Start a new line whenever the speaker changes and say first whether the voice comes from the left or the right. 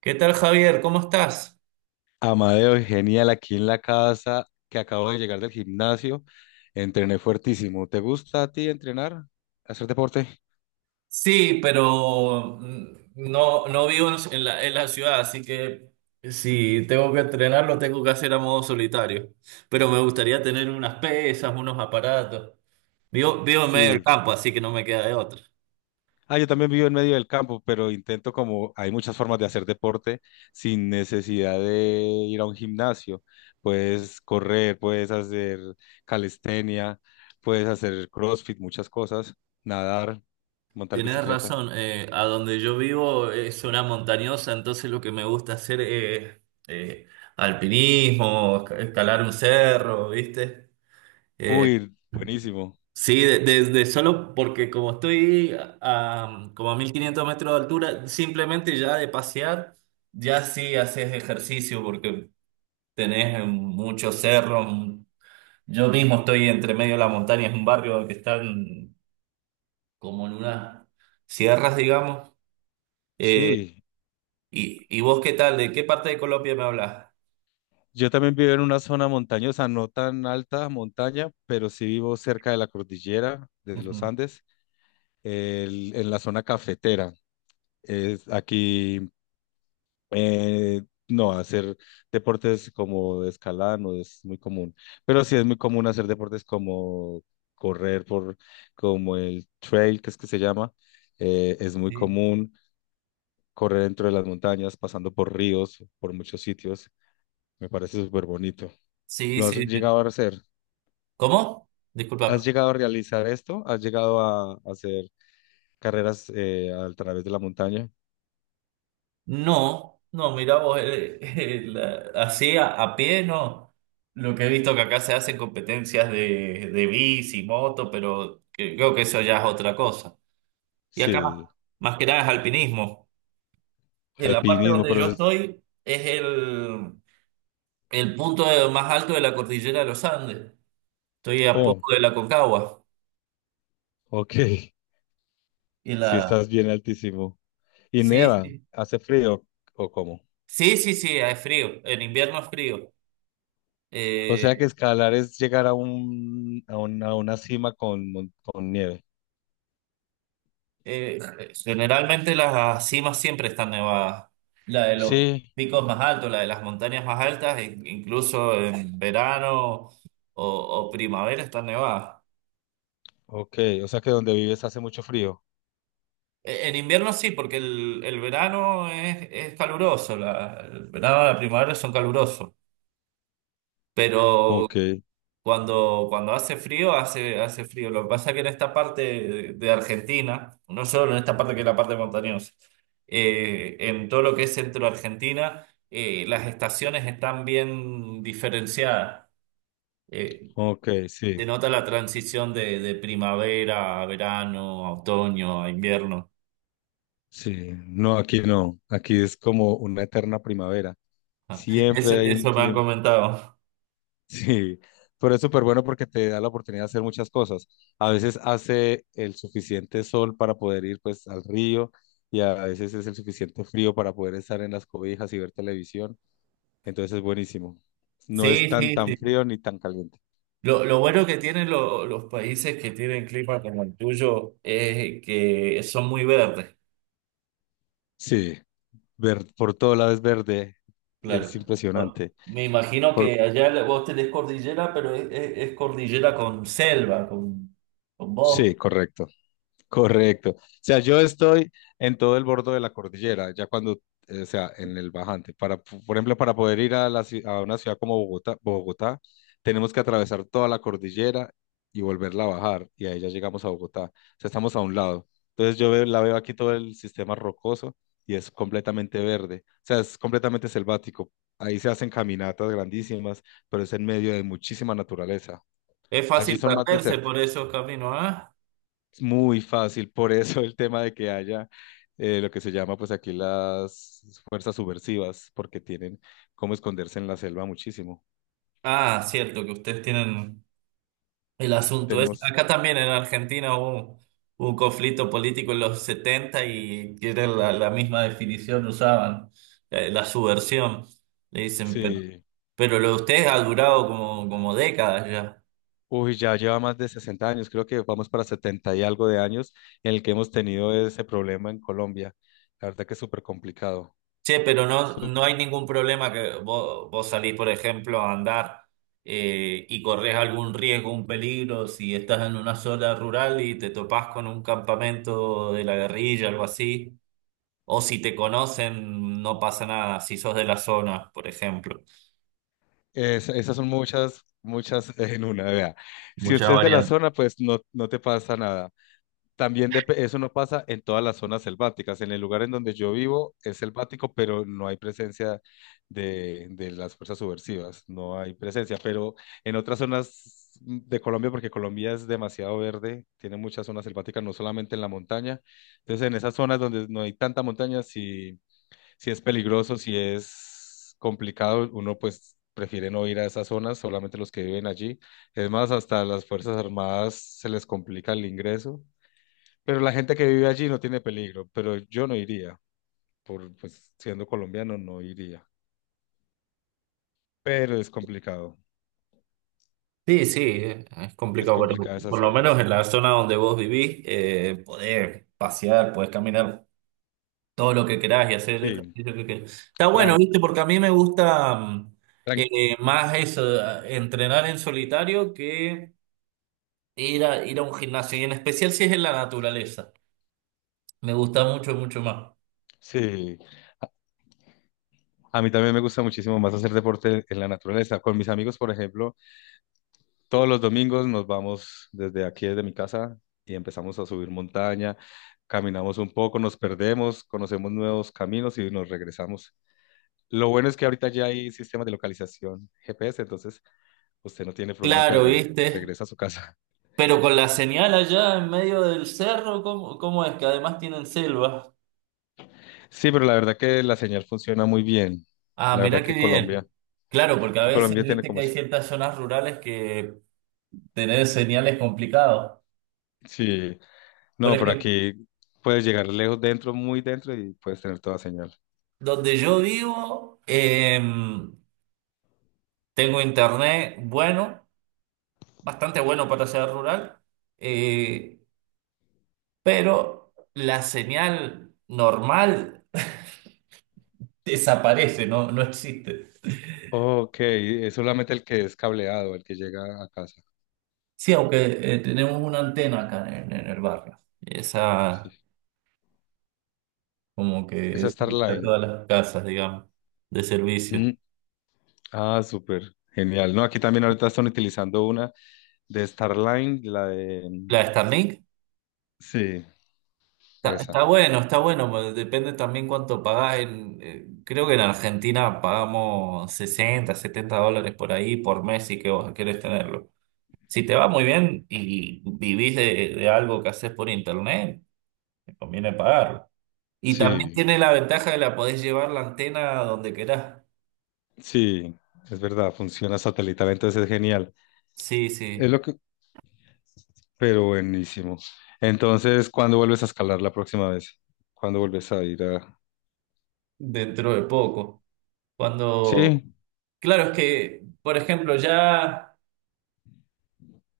right: ¿Qué tal, Javier? ¿Cómo estás?
left: Amadeo, genial aquí en la casa, que acabo de llegar del gimnasio. Entrené fuertísimo. ¿Te gusta a ti entrenar? ¿Hacer deporte?
right: Sí, pero no vivo en la ciudad, así que si tengo que entrenar, lo tengo que hacer a modo solitario. Pero me gustaría tener unas pesas, unos aparatos. Vivo en medio del
left: Sí.
right: campo, así que no me queda de otra.
left: Ah, yo también vivo en medio del campo, pero intento como hay muchas formas de hacer deporte sin necesidad de ir a un gimnasio. Puedes correr, puedes hacer calistenia, puedes hacer CrossFit, muchas cosas, nadar, montar
right: Tienes
left: bicicleta.
right: razón, a donde yo vivo es una montañosa, entonces lo que me gusta hacer es eh, alpinismo, escalar un cerro, ¿viste?
left: Uy, buenísimo.
right: Sí, desde solo porque como estoy como a 1.500 metros de altura, simplemente ya de pasear, ya sí haces ejercicio porque tenés muchos cerros. Yo mismo estoy entre medio de la montaña, es un barrio que está como en unas sierras, digamos. Eh,
left: Sí,
right: ¿Y vos qué tal? ¿De qué parte de Colombia me hablas?
left: yo también vivo en una zona montañosa, no tan alta montaña, pero sí vivo cerca de la cordillera de los
right: Ujú.
left: Andes, en la zona cafetera. Es aquí, eh, no, hacer deportes como de escalada no es muy común, pero sí es muy común hacer deportes como correr por, como el trail, que es que se llama, es muy común correr dentro de las montañas, pasando por ríos, por muchos sitios. Me parece súper bonito.
right: Sí,
left: ¿Lo has
right: sí, sí.
left: llegado a hacer?
right: ¿Cómo?
left: ¿Has
right: Disculpa.
left: llegado a realizar esto? ¿Has llegado a hacer carreras a través de la montaña?
right: No, no, mirá vos, así a pie, no. Lo que he visto que acá se hacen competencias de bici, moto, pero creo que eso ya es otra cosa. Y acá
left: Sí,
right: más que nada es alpinismo. En la parte
left: alpinismo,
right: donde
left: pero
right: yo
left: es...
right: estoy es el punto más alto de la cordillera de los Andes. Estoy a
left: Oh,
right: poco de la Concagua.
left: ok,
right: Y
left: si
right: la...
left: estás bien altísimo. ¿Y
right: Sí,
left: neva?
right: sí.
left: ¿Hace frío o cómo?
right: Sí, sí, sí, es frío. En invierno es frío.
left: O
right: Eh,
left: sea que escalar es llegar a un, a una cima con, con nieve.
right: Eh, generalmente las cimas siempre están nevadas. La de los
left: Sí,
right: picos más altos, la de las montañas más altas, incluso en verano o primavera están nevadas.
left: ok, o sea que donde vives hace mucho frío.
right: En invierno sí, porque el verano es caluroso, el verano y la primavera son calurosos. Pero
left: Ok,
right: cuando hace frío, hace frío. Lo que pasa es que en esta parte de Argentina, no solo en esta parte que es la parte montañosa, en todo lo que es centro de Argentina, las estaciones están bien diferenciadas. Eh,
left: ok, sí,
right: denota la transición de primavera a verano, a otoño, a invierno.
left: sí. No, aquí no. Aquí es como una eterna primavera.
right: Ah, Eso,
left: Siempre hay un
right: eso me han
left: clima.
right: comentado.
left: Sí, pero es súper bueno porque te da la oportunidad de hacer muchas cosas. A veces hace el suficiente sol para poder ir pues al río y a veces es el suficiente frío para poder estar en las cobijas y ver televisión. Entonces es buenísimo. No es
right: Sí,
left: tan
right: sí,
left: tan
right: sí.
left: frío ni tan caliente.
right: Lo bueno que tienen los países que tienen clima como el tuyo es que son muy verdes.
left: Sí, ver por todo lado es verde.
right: Claro.
left: Es
right: Bueno,
left: impresionante.
right: me imagino
left: Por...
right: que allá vos tenés cordillera, pero es cordillera con selva, con
left: Sí,
right: bosque.
left: correcto. Correcto. O sea, yo estoy en todo el borde de la cordillera, ya cuando, o sea, en el bajante. Para, por ejemplo, para poder ir a, la, a una ciudad como Bogotá, tenemos que atravesar toda la cordillera y volverla a bajar, y ahí ya llegamos a Bogotá. O sea, estamos a un lado. Entonces la veo aquí todo el sistema rocoso y es completamente verde. O sea, es completamente selvático. Ahí se hacen caminatas grandísimas, pero es en medio de muchísima naturaleza.
right: Es
left: Allí
right: fácil
left: son más
right: perderse por
left: desérticos.
right: esos caminos, ¿ah?
left: Es muy fácil, por eso el tema de que haya lo que se llama pues aquí las fuerzas subversivas, porque tienen cómo esconderse en la selva muchísimo.
right: Ah, cierto, que ustedes tienen el asunto ese.
left: Tenemos,
right: Acá también en Argentina hubo un conflicto político en los 70 y era la misma definición usaban, la subversión, le dicen, pero,
left: sí,
right: lo de ustedes ha durado como décadas ya.
left: uy, ya lleva más de 60 años, creo que vamos para 70 y algo de años en el que hemos tenido ese problema en Colombia. La verdad que es súper complicado.
right: Che, pero no
left: Súper.
right: hay ningún problema que vos salís, por ejemplo, a andar y corres algún riesgo, un peligro, si estás en una zona rural y te topás con un campamento de la guerrilla, algo así, o si te conocen, no pasa nada, si sos de la zona, por ejemplo.
left: Es- esas son muchas en una. Vea, si
right: Muchas
left: usted es de la
right: variantes.
left: zona, pues no, no te pasa nada. También eso no pasa en todas las zonas selváticas. En el lugar en donde yo vivo es selvático, pero no hay presencia de las fuerzas subversivas, no hay presencia. Pero en otras zonas de Colombia, porque Colombia es demasiado verde, tiene muchas zonas selváticas, no solamente en la montaña. Entonces, en esas zonas donde no hay tanta montaña, si, si es peligroso, si es complicado, uno pues prefiere no ir a esas zonas, solamente los que viven allí. Es más, hasta a las Fuerzas Armadas se les complica el ingreso pero la gente que vive allí no tiene peligro, pero yo no iría, por pues, siendo colombiano no iría. Pero es complicado,
right: Sí, sí, es
left: es
right: complicado, pero
left: complicada esas
right: por lo menos
left: zonas.
right: en la zona donde vos vivís, podés pasear, podés caminar todo lo que querás y hacer el
left: Sí,
right: ejercicio que querás. Está bueno,
left: tran,
right: ¿viste? Porque a mí me gusta
left: tran-
right: más eso, entrenar en solitario que ir a un gimnasio, y en especial si es en la naturaleza. Me gusta mucho, mucho más.
left: sí. A, a mí también me gusta muchísimo más hacer deporte en la naturaleza. Con mis amigos, por ejemplo, todos los domingos nos vamos desde aquí, desde mi casa, y empezamos a subir montaña, caminamos un poco, nos perdemos, conocemos nuevos caminos y nos regresamos. Lo bueno es que ahorita ya hay sistemas de localización GPS, entonces usted no tiene problema en
right: Claro,
left: pérdida,
right: ¿viste?
left: regresa a su casa.
right: Pero con la señal allá en medio del cerro, ¿cómo es? Que además tienen selva.
left: Sí, pero la verdad que la señal funciona muy bien.
right: Ah,
left: La
right: mirá
left: verdad
right: qué
left: que
right: bien. Claro, porque a veces,
left: Colombia tiene
right: viste que
left: como
right: hay
left: eso.
right: ciertas zonas rurales que tener señal es complicado.
left: Sí,
right: Por
left: no, pero
right: ejemplo,
left: aquí puedes llegar lejos dentro, muy dentro y puedes tener toda señal.
right: donde yo vivo, tengo internet bueno, bastante bueno para ser rural, eh, pero la señal normal desaparece, no existe.
left: Ok, es solamente el que es cableado, el que llega a casa.
right: Sí, aunque tenemos una antena acá en el barrio. Esa como que
left: Esa
right: es para
left: Starline.
right: todas las casas, digamos, de servicio.
left: Mm, ah, súper, genial. No, aquí también ahorita están utilizando una de Starline, la de...
right: La Starlink
left: Sí,
right: está
left: esa.
right: bueno, está bueno, pero depende también cuánto pagás. Creo que en Argentina pagamos 60, US$70 por ahí por mes si que vos querés tenerlo. Si te va muy bien y vivís de algo que haces por internet, te conviene pagarlo. Y también
left: Sí,
right: tiene la ventaja de la podés llevar la antena a donde querás.
left: sí, es verdad, funciona satelital, entonces es genial.
right: Sí,
left: Es
right: sí,
left: lo que, pero buenísimo. Entonces, ¿cuándo vuelves a escalar la próxima vez? ¿Cuándo vuelves a ir a...?
right: dentro de poco. Cuando,
left: Sí,
right: claro, es que, por ejemplo, ya.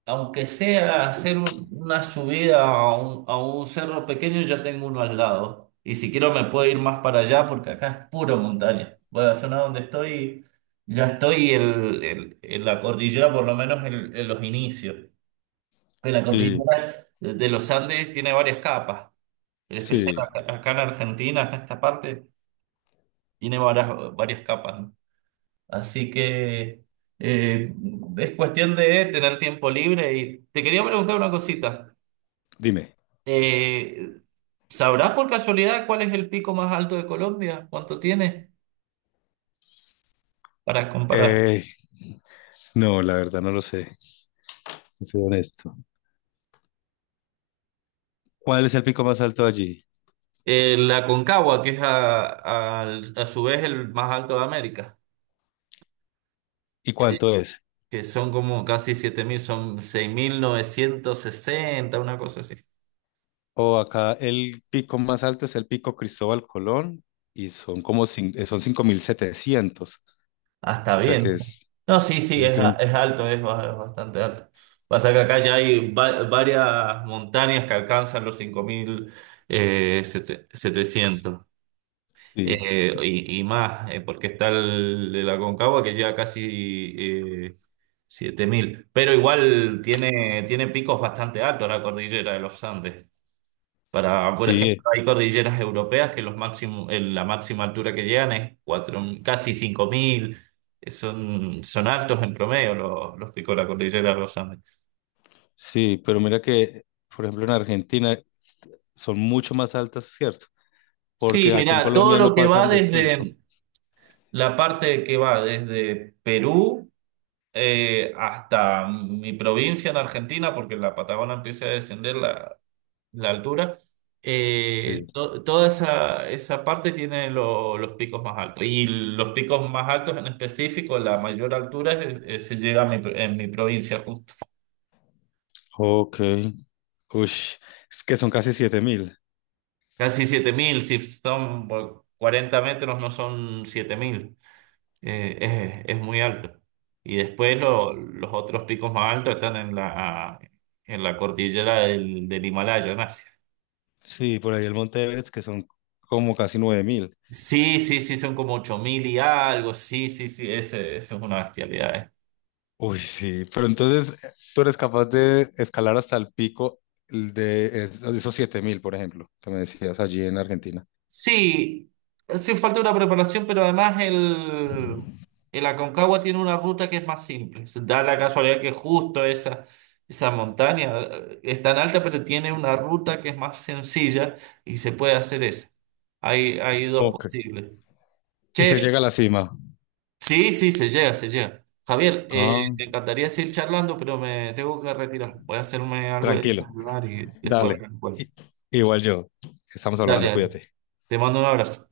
right: Aunque sea hacer una subida a un cerro pequeño, ya tengo uno al lado. Y si quiero me puedo ir más para allá porque acá es puro montaña. Bueno, la zona donde estoy, ya estoy en la cordillera, por lo menos en los inicios. En la
left: sí,
right: cordillera de los Andes tiene varias capas. En especial
left: sí.
right: acá en Argentina, en esta parte, tiene varias, varias capas, ¿no? Así que eh, es cuestión de tener tiempo libre. Y te quería preguntar una cosita.
left: Dime.
right: Eh, ¿Sabrás por casualidad cuál es el pico más alto de Colombia? ¿Cuánto tiene? Para comparar.
left: Eh, no, la verdad no lo sé. Soy honesto. ¿Cuál es el pico más alto allí?
right: La Concagua, que es a su vez el más alto de América,
left: ¿Y
right: eh,
left: cuánto es?
right: que son como casi 7.000, son 6.960, una cosa así.
left: O acá el pico más alto es el pico Cristóbal Colón y son como son 5.700.
right: Hasta
left: O sea
right: bien.
left: que es...
right: No, sí, sí,
left: ese es
right: es, a-
left: el-
right: es alto, es bastante alto. Pasa que acá ya hay varias montañas que alcanzan los 5.700.
left: sí,
right: Y más, porque está el Aconcagua que llega casi 7.000. Pero igual tiene picos bastante altos la cordillera de los Andes. Por
left: sí,
right: ejemplo, hay cordilleras europeas que los máximo, la máxima altura que llegan es cuatro casi 5.000. Son altos en promedio los picos de la cordillera de los Andes.
left: sí. Pero mira que, por ejemplo, en Argentina son mucho más altas, ¿cierto?
right: Sí,
left: Porque aquí en
right: mirá, todo
left: Colombia no
right: lo que va
left: pasan de cinco.
right: desde la parte que va desde Perú. Hasta mi provincia en Argentina, porque la Patagonia empieza a descender la altura,
left: Sí.
right: toda esa parte tiene los picos más altos. Y los picos más altos en específico, la mayor altura se llega a en mi provincia justo.
left: Ok. Ush, es que son casi 7.000.
right: Casi 7.000 si son por 40 metros, no son 7.000. Es muy alto. Y después los otros picos más altos están en la cordillera del Himalaya, ¿no?
left: Sí, por ahí el Monte Everest, que son como casi 9.000.
right: Sí, sí, sí, son como 8.000 y algo. Sí, sí, sí, ese es una bestialidad.
left: Uy, sí. Pero entonces, ¿tú eres capaz de escalar hasta el pico de es- esos 7.000, por ejemplo, que me decías allí en Argentina?
right: Sí, sí falta una preparación, pero además el Aconcagua tiene una ruta que es más simple. Se da la casualidad que justo esa montaña es tan alta, pero tiene una ruta que es más sencilla y se puede hacer esa. Hay dos
left: Ok.
right: posibles.
left: Y se
right: Che,
left: llega a la cima.
right: sí, sí, se llega, se llega. Javier,
left: Ah,
right: me encantaría seguir charlando, pero me tengo que retirar. Voy a hacerme algo de
left: tranquilo.
right: desayunar y después
left: Dale.
right: vuelvo.
left: I- igual yo. Estamos
right: Dale,
left: hablando,
right: dale.
left: cuídate.
right: Te mando un abrazo.